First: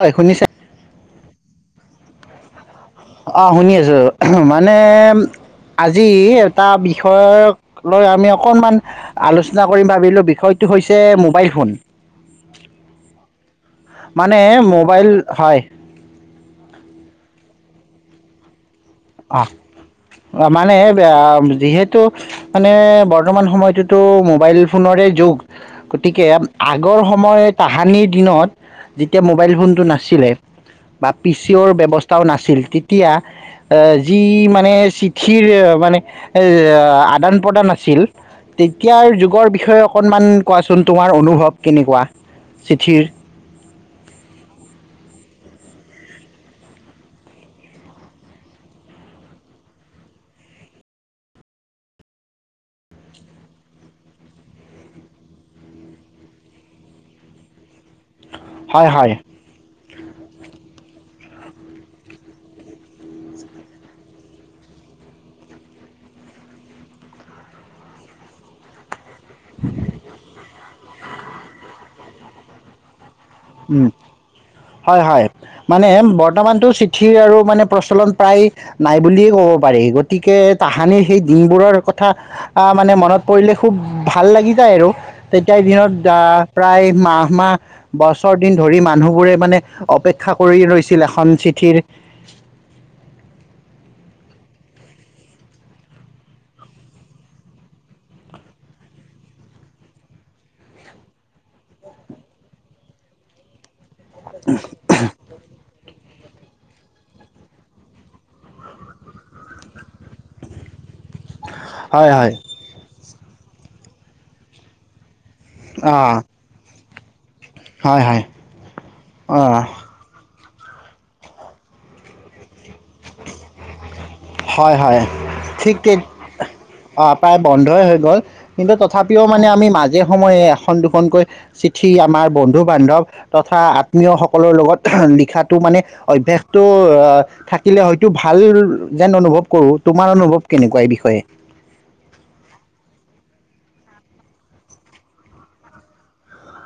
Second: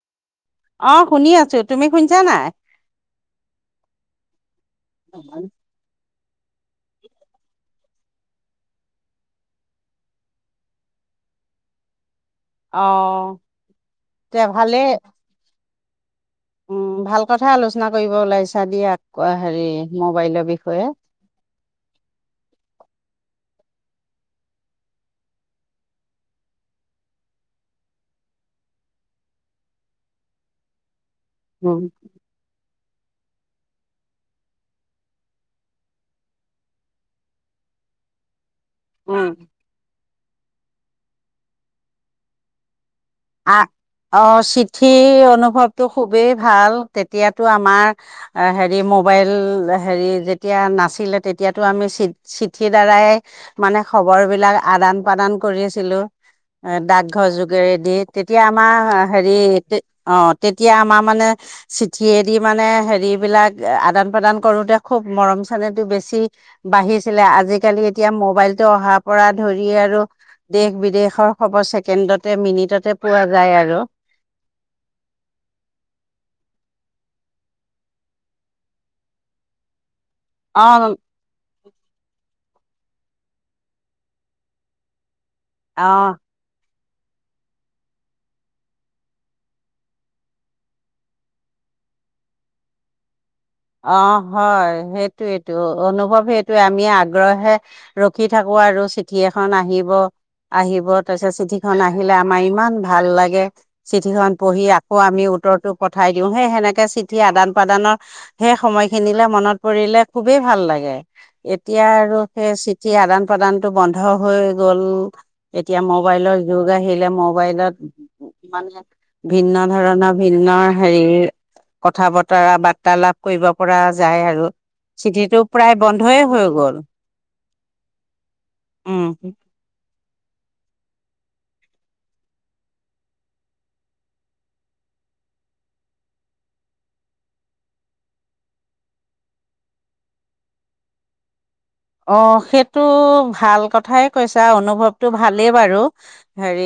হয়, শুনিছা? অ শুনি আছো, তুমি শুনিছা নে নাই? অ শুনি আছো। মানে আজি এটা বিষয়ক লৈ আমি অকনমান আলোচনা কৰিম ভাবিলো বিষয়টো হৈছে মোবাইল ফোন। অঁ তে মানে ভালে মোবাইল, হয় উম, ভাল কথাই আলোচনা কৰিব ওলাইছা দিয়া। অঁ, হেৰি মোবাইলৰ মানে বিষয়ে এ অ যিহেতু মানে বৰ্তমান সময়ত যিতো মোবাইল ফোনৰে যুগ, গতিকে আগৰ সময় তাহানিৰ দিনত যেতিয়া মোবাইল ফোনটো নাছিলে বা পি চি অৰ উম ব্যৱস্থাও নাছিল তি তিয়া এ যি মানে চিঠিৰ মানে অ আদান প্ৰদান আছিল তেতিয়াৰ যুগৰ বিষয়ক অকণমান কোৱাচোন তোমাৰ অনুভৱ কেনেকুৱা, চিঠিৰ অ চিঠি অনুভৱতটো খুবেই ভাল, তেতিয়াতো আমাৰ হেৰি মোবাইল হেৰি যেতিয়া নাছিলে তেতিয়াতো আমি চি-চিঠিৰ দ্বাৰাই মানে খবৰ বিলাক আদান প্ৰদান কৰি আছিলো, ডাকঘৰ যোগেৰেদি তেতিয়া আমাৰ হয় হ-হেৰি হয় অ তেতিয়া আমাৰ মানে চিঠিয়েদি মানে হেৰি বিলাক আদান প্ৰদান কৰোতে খুব মৰম চেনেহতো বেছি বাঢ়িছিলে, আজিকালি এতিয়া মোবাইলতটো অহা পৰা ধৰি আৰু দেশ বিদেশৰ খবৰ চেকেণ্ডত মিনিটতে পোৱা যায় আৰু উম, হয় হয় মানে বৰ্তমানতো চিঠি আৰু মানে প্ৰচলন প্ৰায় নাই বুলিয়ে ক'ব পাৰি গতিকে অঁ তাহানিৰ সেই দিনবোৰৰ কথা অহ মানে মনত পৰিলে খুব ভাল লাগি যায় আৰু। তেতিয়া দিনত অঁ অ প্ৰায় মাহ-মাহ বছ বছৰ দিন ধৰি মানুহবোৰে মানে অপেক্ষা কৰি ৰৈছিল এখন চিঠিৰ। অ হয়। সেইটোয়েইটো অনুভৱ সেইটোয়ে আমি আগ্ৰহে ৰখি থাকো আৰু চিঠি এখন আহিব-আহিব, তাৰপিছত চিঠিখন আহিলে আমাৰ ইমান ভাল লাগে। চিঠিখন পঢ়ি আকৌ আমি উত্তৰৰতটো পঠাই দিওঁ সেই সেনেকে চিঠিয়ে আদান প্ৰদানৰ সেই সময়খিনিলে মনত পৰিলে খুবেই ভাল লাগে। এতিয়া হয় আৰু হয় সেই চিঠি আদান প্ৰাদানটো বন্ধ হৈ গ'ল। এতিয়া অঁ মোবাইলৰ যুগ আহিল আহিলে ম মোবাইলত হয় হয় মানুহে ভিন্ন অঁ ধৰণৰ নৰ হেৰি, কথা বতৰা বাৰ্তালাপ কৰিব পৰা যায় আৰু হয় হয় চিঠিটো প্ৰায় ঠিক তে বন্ধয়ে হৈ গ'ল। অ প্ৰায় বন্ধই হৈ গ'ল। কিন্তু উম। তথাপিও মানে আমি মা যে ', সময়ে এখন- দুখনকৈ চিঠি আমাৰ বন্ধু-বান্ধৱ তথা আত্মীয়সকলৰ লগত লিখাটো মানে অভ্যাসটো থাকিলে হয়তো ভাল যেন অনুভৱ কৰো, তোমাৰ অনুভৱ কেনেকুৱা এই বিষয়ে? অ ', সেইটো ভাল কথাই কৈছা অনুভৱটো ভালেই বাৰু হেৰি,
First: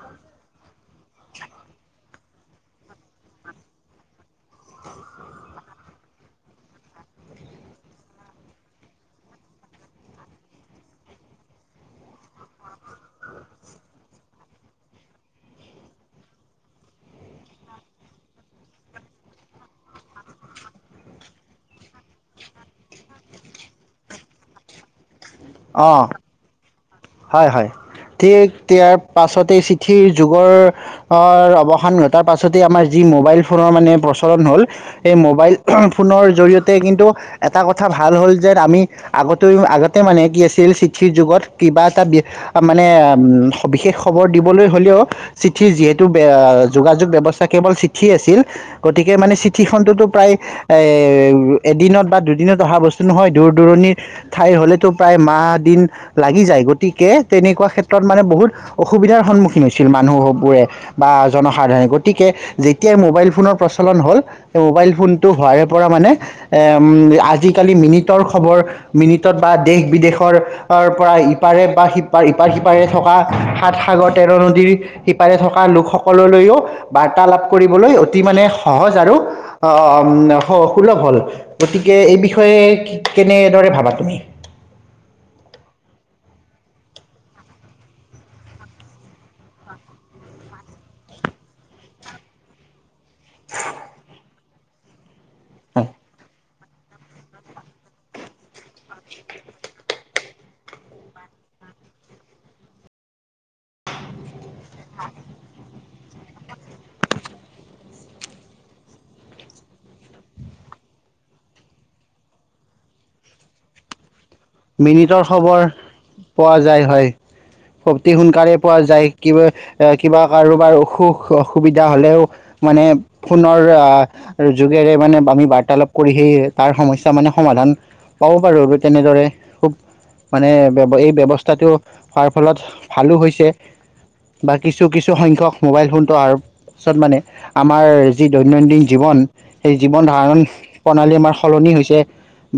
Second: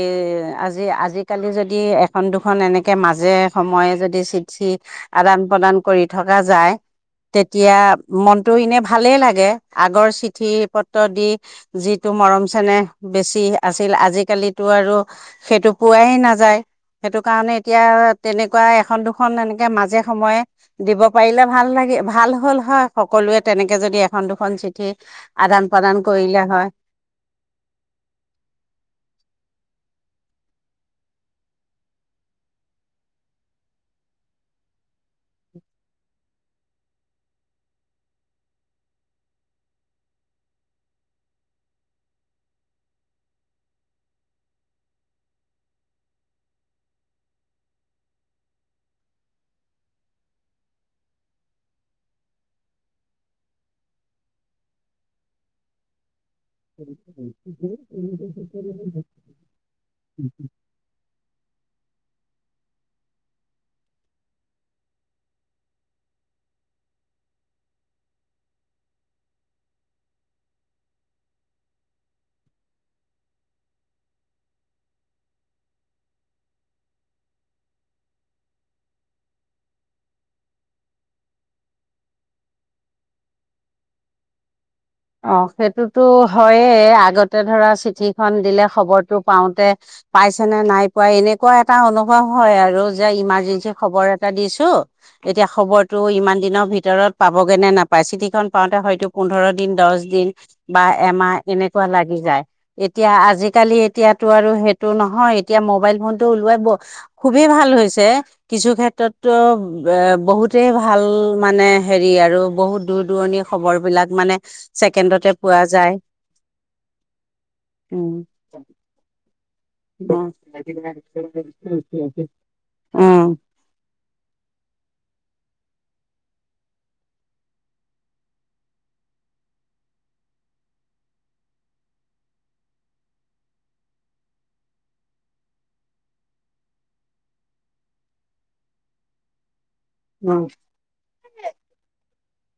আজি-আজিকালি যদি এখন-দুখন এনেকে মাজে সময়ে যদি চিঠি আদান- প্ৰদান কৰি থকা যায়, তেতিয়া মনটো এনে ভালেই লাগে। আগৰ চিঠি পত্ৰ দি যিটো মৰম চেনেহ বেছি আছিল, আজিকালিতো আৰু সেইটো পোৱাই নাযায়। সেইটো কাৰণে এতিয়া তেনেকুৱা এখন -দুখন এনেকে মাজে সময়ে দিব পাৰিলে ভাল লাগে, ভাল হ'ল হয় সকলোৱে তেনেকে যদি এখন- দুখন খন চিঠি আদান- প্ৰদান অ কৰিলে হয়। হয়- হয় ঠিক ইয়াৰ পাছতে চিঠিৰ যুগৰ অৱসান ঘটাৰ পাছতেই আমাৰ যি মোবাইল ফোনৰ মানে প্ৰচলন হ'ল, সেই মোবাইল ফোনৰ জৰিয়তে কিন্তু এটা কথা ভাল হ'ল যে আমি আগতে- আগতে মানে কি আছিল চিঠিৰ যুগত কিবা এটা মানে ম', বিশেষ খবৰ দিবলৈ হলেও চিঠিৰ যিহেতু যোগাযোগ ব্যৱস্থাতো কেৱল চিঠি আছিল। গতিকে মানে চিঠিখনতোতো প্ৰায় এ', এদিনত বা দুদিনত অহা বস্তু নহয় দূৰ-দূৰণিৰ ঠাইৰ হলেতো প্ৰায় মাহ, দিন লাগি যায়, গতিকে তেনেকুৱা ক্ষেত্ৰত মানে বহুত অসুবিধাৰ সন্মুখীন হৈছিল মানুহবোৰে বা জনসাধাৰণে। গতিকে যেতিয়াই মোবাইল ফোনৰ প্ৰচলন হ'ল, মোবাইল ফোনটো হোৱাৰে পৰা মানে আজিকালি মিনিটৰ খবৰ মিনিটত বা দেশ পৰা ইপাৰে বা সিপাৰ, ইপাৰ-সিপাৰে থকা সাত তেৰ নদীৰ সিপাৰে থকা লোকসকললৈও বাৰ্তালাাপ কৰিবলৈ অতি মানে সহজ আৰু আহ', সুলভ হল। গতিকে এই বিষয়ে কেনেদৰে ভাবা তুমি? অ সেইটোতো হয়ে আগতে ধৰা চিঠি খন দিলে খবৰটো পাওঁতে পাইছে নে নাই পাই এনেকুৱা এটা অনুভৱ হয় আৰু যে ইমাৰ্জেঞ্চি খবৰ এটা দিছো। চ এতিয়া খবৰটো ইমান দিনৰ ভিতৰত পাবগে নে নাপায় চিটিখন পাওঁতে হয়তো পোন্ধৰত দিন দছ দিন বা এমাহ এনেকুৱা লাগি যায় এতিয়া আজিকালি এতিয়াটো আৰু সেইটো নহয় এতিয়া মোবাইল ফোনটো উলোৱাই খুবেই ভাল হৈছে, কিছু ক্ষেত্ৰতো এ বহুতেই ভাল মানে হেৰি আৰু বহুত দূৰ-দূৰণি খবৰ বিলাক মানে মিনিটৰ ছেকেণ্ডতে পোৱা খবৰ যায় পোৱা যায় হয়। অতি উম সোনকালে পোৱা যায়। কিবা এ কিবা উম কাৰোবাৰ অসুখ উম অসুবিধা হলেও মানে উম ফোনৰ আহ যুগেৰে মানে আমি বাৰ্তালাপ কৰি সেই তাৰ সমস্যা মানে সমাধান পাব পাৰোঁ আৰু তেনেদৰে খুব মানে এই ব্যৱস্থাটো হোৱাৰ ফলত ভালো হৈছে বা কিছু কিছু সংখ্যক মোবাইল ফোনটো অহাৰ পাছত মানে আমাৰ যি দৈনন্দিন জীৱন, সেই জীৱন ধাৰণ প্ৰণালী আমাৰ সলনি হৈছে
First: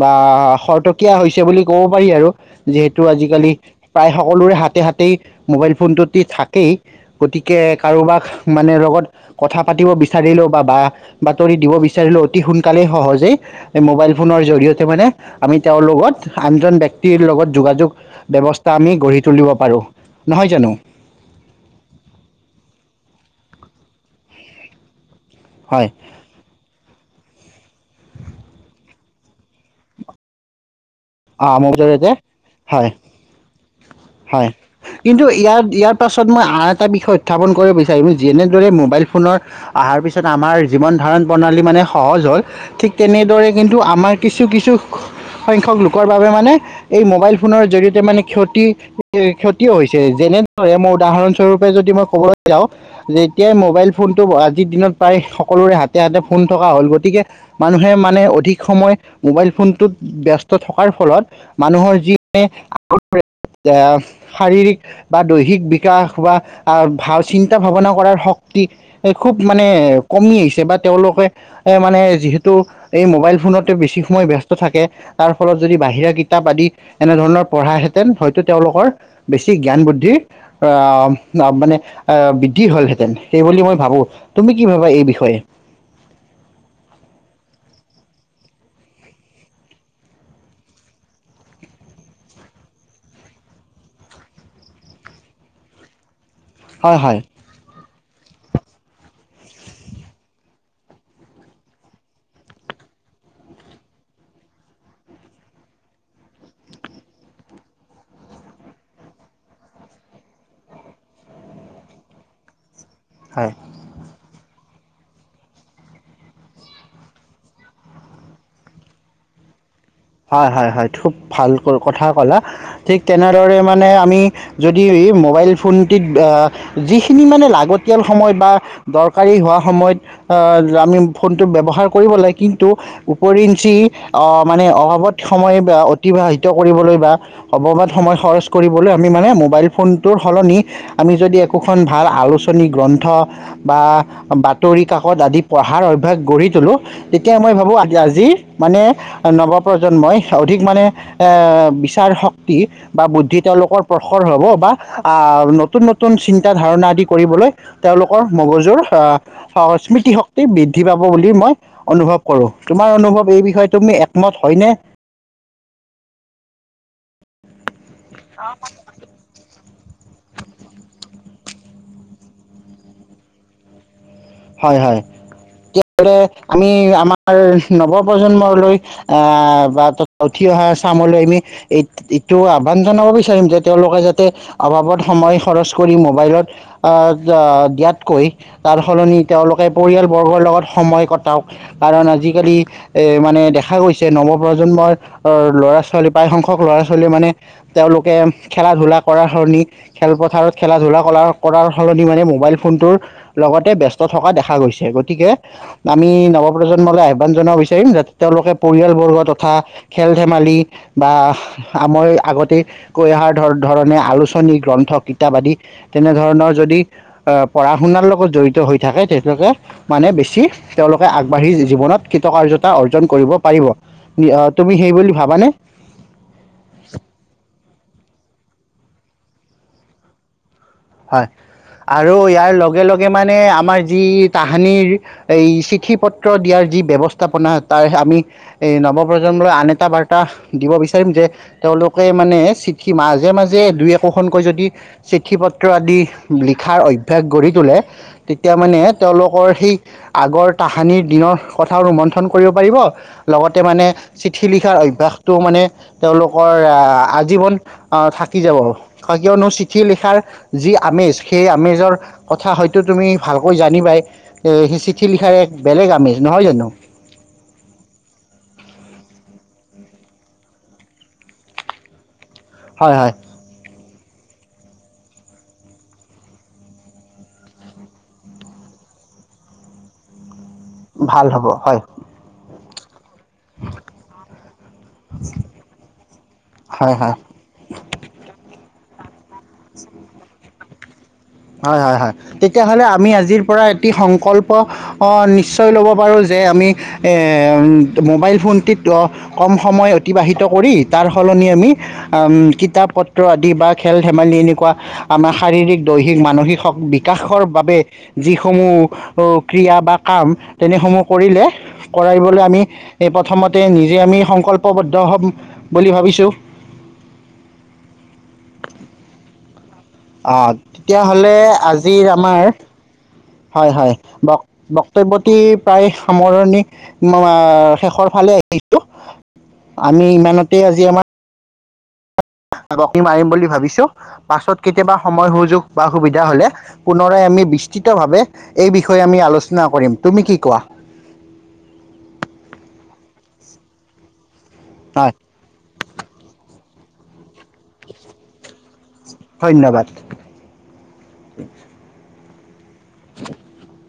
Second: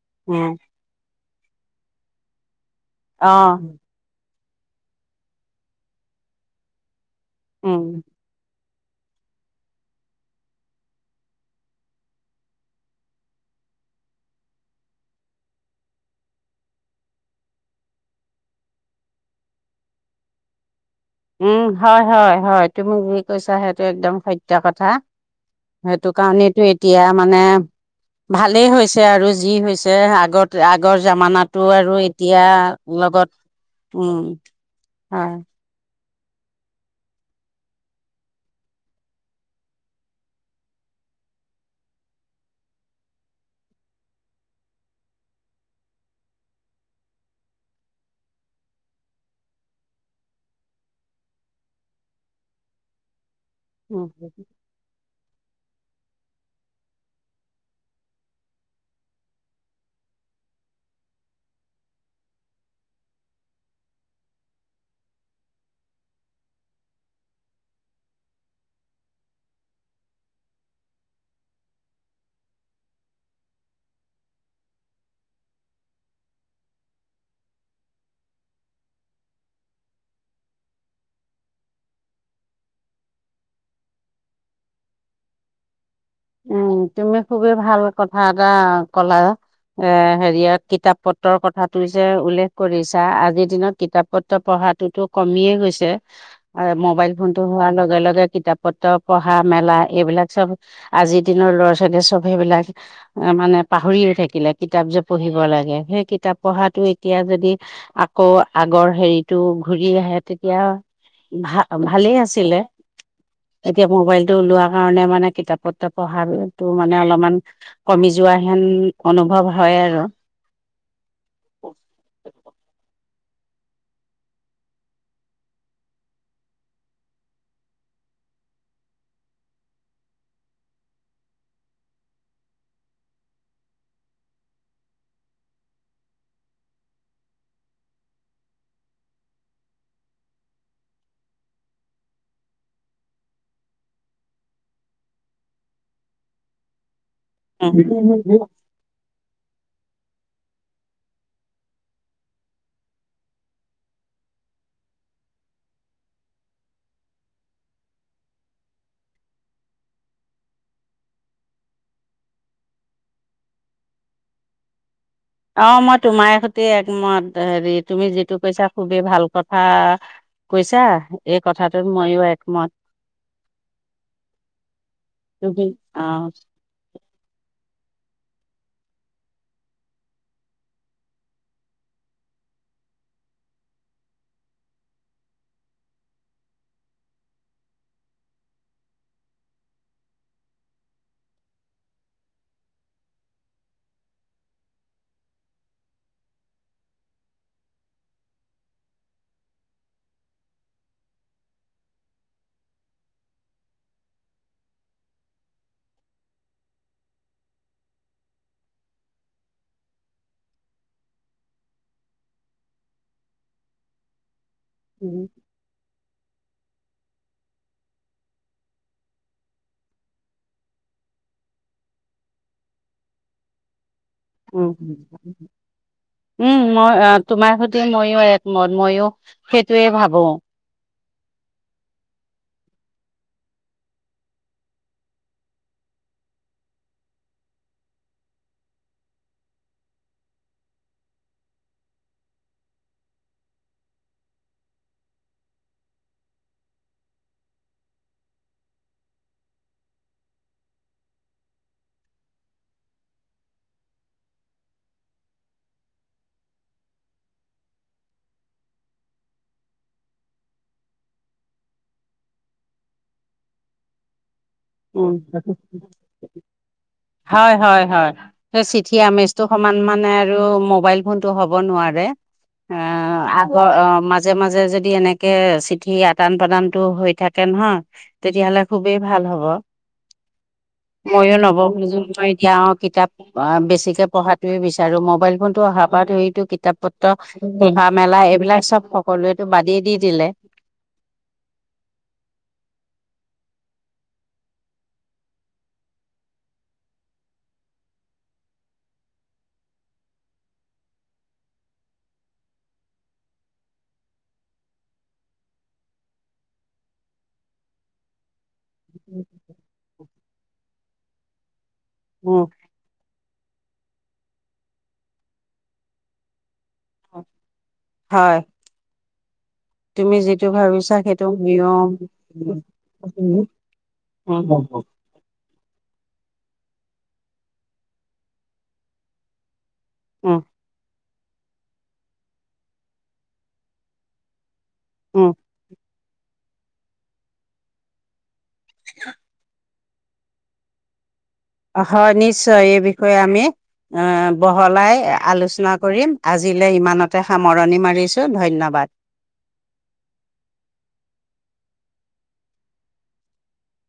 বা উম শৰতকীয়া হৈছে। সে বুলি ক'ব পাৰি আৰু যিহেতু অ আজিকালি প্ৰায় সকলোৰে হাতে হাতে মোবাইল ফোনটোদি থাকেই গতিকে উম কাৰোবাক মানে, লগত কথা পাতিব বিচাৰিলেও, বা বা বাতৰি দিব বিচাৰিলেও, অতি সোনকালেই সহজেই মোবাইল ফোনৰ জৰিয়তে মানে আমি তেওঁৰ লগত আনজন ব্যক্তিৰ লগত যোগাযোগ ব্যৱস্থা আমি গঢ়ি তুলিব পাৰো। নহয় জানো? উম হয় হয় হয় তুমি যি কৈছা সেইটো একদম সত্য কথা হয় সেইটো কাৰণেটো এতিয়া। মানে ভালেই হৈছে আৰু যি হৈছে আগত- আগৰ অ জামানাতো মোৰ আৰু জৰিয়তে এতিয়া হয় লগত, উম হয় কিন্তু হয় ইয়াৰ ইয়াৰ পাছত মই আন এটা বিষয় উত্থাপন কৰিব বিচাৰিম, যেনেদৰে মোবাইল ফোনৰ অহাৰ পিছত আমাৰ জীৱন ধাৰণ প্ৰণালী মানে সহজ হ'ল, ঠিক তেনেদৰে কিন্তু আমাৰ কিছু কিছু সংখ্যক লোক লোকৰ বাবে মানে এই মোবাইল ফোনৰ জৰিয়তে মানে ক্ষতি ক্ষতিও হৈছে। যেনেদৰে মই উদাহৰণস্বৰূপে যদি মই ক'বলৈ যাওঁ যে, এতিয়া মোবাইল উম ফোনটো আজিৰ দিনত প্ৰায় সকলোৰে হাতে হাতে ফোন থকা হ'ল গতিকে মানুহে মানে অধিক সময় মোবাইল ফোনটোত ব্যস্ত। থকাৰ ফলত, মানুহৰ যি শাৰীৰিক বা দৈহিক বিকাশ বা ভাল চিন্তা ভাৱনা কৰাৰ শক্তি খুব মানে কমি আহিছে। বা তেওঁলোকে এ মানে যিহেতু এই মোবাইল ফোনতে বেছি সময় ব্যস্ত থাকে তাৰ ফলত যদি বাহিৰা কিতাপ আদি এনেধৰণৰ পঢ়াহেঁতেন হয়তো তেওঁলোকৰ বেছি জ্ঞান বুদ্ধিৰ আহ মানে আহ বৃদ্ধি হলহেঁতেন। সেইবুলি মই ভাবো, তুমি কি ভাবা এই বিষয়ে? উম তুমি খুবেই ভাল কথা এটা কলা, এ হেৰি কিতাপ পত্ৰৰ কথাটো যে উল্লেখ কৰিছা আজিৰ দিনত কিতাপ পত্ৰ পঢ়াতটোতো কমিয়ে গৈছে আৰু হয় মোবাইল হয় ফোনতটো হোৱাৰ লগে লগে কিতাপ পত্ৰ পঢ়া মেলা এইবিলাক চব আজিৰ দিনৰ ল'ৰা ছোৱালীয়ে সব সেইবিলাক মানে পাহৰিয়ে থাকিলে। কিতাপ যে পঢ়িব লাগে সেই কিতাপ পঢ়াটো এতিয়া যদি আকৌ আগৰ হেৰিতটো ঘূৰি আহে তেতিয়া ভা ভালেই আছিলে হয় এতিয়া মোবাইল ওলোৱা কাৰণে মানে কিতাপত পঢ়াটো মানে অলপমান কমি যোৱা হেন অনুভৱ হয় আৰু হয় হয় হয়, খুব ভাল কথা ক'লা, ঠিক তেনেদৰে মানে আমি যদি মোবাইল ফোনটিত যিখিনি মানে লাগতিয়াল সময় বা দৰকাৰী হোৱা সময়ত আমি ফোনটো ব্যৱহাৰ কৰিব লাগে। কিন্তু ওৰিঞ্চি মানে অত সময় অতিবাহিত কৰিবলৈ বা অবাবত সময় খৰচ কৰিবলৈ আমি মানে মোবাইল ফোনটোৰ সলনি আমি যদি একোখন ভাল আলোচনী গ্ৰন্থ বা বাতৰি কাকত আদি পঢ়াৰ অভ্যাস গঢ়ি তোলোঁ তেতিয়া মই ভাবো আজি আজি মানে নৱ প্ৰজন্মই অধিক মানে এ বিচাৰ শক্তি বা বুদ্ধি তেওঁলোকৰ প্ৰখৰ হব বা আহ নতুন নতুন চিন্তাধাৰণা আদি কৰিবলৈ তেওঁলোকৰ মগজুৰ আহ স্মৃতিশক্তি বৃদ্ধি পাব বুলি মই অনুভৱ কৰো, তোমাৰ অনুভৱ এই বিষয়ে, তুমি একমত হয়নে? অ মই তোমাৰ সৈতে একমত। হেৰি তুমি যিটো কৈছা খুবেই ভাল কথা কৈছা, এই কথাটোত মইও একমত হয় হয়। তুমি অ আমি আমাৰ নৱপ্ৰজন্মলৈ আহ বা উঠি অহা চামলৈ আমি এইটো আহ্বান জনাব বিচাৰিম যে তেওঁলোকে যাতে অভাৱত সময় খৰচ কৰি মোবাইলত দিয়াতকৈ তাৰ সলনি তেওঁলোকে পৰিয়ালবৰ্গৰ লগত সময় কটাওক কাৰণ আজিকালি এ মানে দেখা গৈছে নৱ প্ৰ্ৰজন্মৰ ল'ৰা ছোৱালী প্ৰায়সংখ্যক ল'ৰা ছোৱালীয়ে মানে তেওঁলোকে খেলা ধূলা কৰাৰ সলনি খেলপথাৰত খেলা ধূলা কৰ কৰাৰ সলনি মানে মোবাইল ফোনটোৰ লগতে ব্যস্ত থকা দেখা গৈছে। গতিকে আমি নৱপ্ৰজন্মলৈ আহ্বান জনাব বিচাৰিম যাতে তেওঁলোকে পৰিয়ালবৰ্গ তথা খেল ধেমালি বা আই আগতে কৈ অহা ধৰণে আলোচনা থনি গ্ৰন্থ উম কিতাপ আদি তেনেধৰণৰ যদি পঢ়া শুনাৰ লগত জড়িত হৈ থাকে তেওঁলোকে মানে বেছি তেওঁলোকে আগবাঢ়ি জীৱনত কৃতকাৰ্যতা অৰ্জন কৰিব পাৰিব। উ তুমি সেই বুলি ভাবানে উম, মই তোমাৰ সৈতে সটো ময়ো একমত ময়ো সেইটোয়ে ভাবো। হয় আৰু ইয়াৰ লগে লগে মানে আমাৰ যি তাহানিৰ এই চিঠি পত্ৰ দিয়াৰ যি ব্য্ৱস্থাপনা তাৰ আমি এই নৱপ্ৰজন্মলৈ আন এটা বাৰ্তা দিব বিচাৰিম যে তেওঁলোকে মানে চিঠি মাজে মাজে দুই একোখনকৈ যদি চিঠি পত্ৰ আদি লি অভ্যাস গঢ়ি তোলে তেতিয়া মানে তেওঁলোকৰ সেই আগৰ তাহানিৰ দিনৰ কথাও ৰোমন্থন কৰিব পাৰিব লগতে মানে চিঠি লিখাৰ অভ্যাসটো মানে তেওঁলোকৰ আজীৱন থাকি যাব, কিয়নো চিঠি লিখাৰ যি আমেজ সেই আমেজৰ কথা হয়তো তুমি ভালকৈ জানিবিবাই উ, জানো হয় হয় হয়, সেই চিঠি আমি সমান মানে আৰু মোবাইল ফোন টো হ'ব নোৱাৰে। অ হয় হয় আগৰ, অ মাজে মাজে যদি এনেকে চিঠি আদান প্ৰদানতটো হৈ থাকে নহয়, তেতিয়াহলে খুবেই ভাল হব। ভাল ময়ো হ'ব নব হয় খুছো মই এতিয়া কিতাপ অ বেছিকে পঢ়াতোৱে বিচাৰো, মোবাইল ফোনতো অহাৰ পৰা সটো কিতাপ হয় পত্ৰ হয় পঢ়া মেলা, এইবিলাক চব সকলোৱেতটো বাদিয় দি দিলে। হয় হয় হয় তেতিয়া হ'লে আমি আজিৰ পৰা এটি সংকল্প অ নিশ্চয় ল'ব পাৰো যে আমি এ মোবাইল ফোনটিত কম সময় অতিবাহিত কৰি তাৰ সলনি আমি কিতাপ পত্ৰ আদি বা খেল ধেমালি এনেকুৱা আমাৰ শাৰীৰিক দৈ মানসিক শক বিকাশৰ বাবে যি- সমূহ ক্ৰিয়া বা কাম তেনেসমূহ কৰিলে কৰাইবলৈ উম, আমি এই প্ৰথমতে নিজে আমি সংকল্পবদ্ধ হ'ম বুলি ভাবিছোঁ। হয়, তুমি যিটো ভাবিছা সেইটো তেতিয়াহ'লে নিৰম আজিৰ আমাৰ হয় হয় ব বক্তব্যটি প্ৰায় সামৰণি মৰাৰ শেষৰ ফালে আহিছো আমি ইমানতে আজি আমাৰ মনি মাৰিম বুলি ভাবিছো পাছত কেতিয়াবা উম। সময় সুযোগ বা। সুবিধা হলে পুনৰাই আমি বিস্তৃতভাৱে এই বিষয়ে আমি আলোচনা কৰিম। তুমি কি কোৱা। হয় নিশ্চয় এই বিষয়ে আমি অ বহলাই হয় আলোচনা কৰিম আজিলৈ ইমান। নতে সামৰণি মাৰিছোঁ ধন্যবাদ উ [inaudible]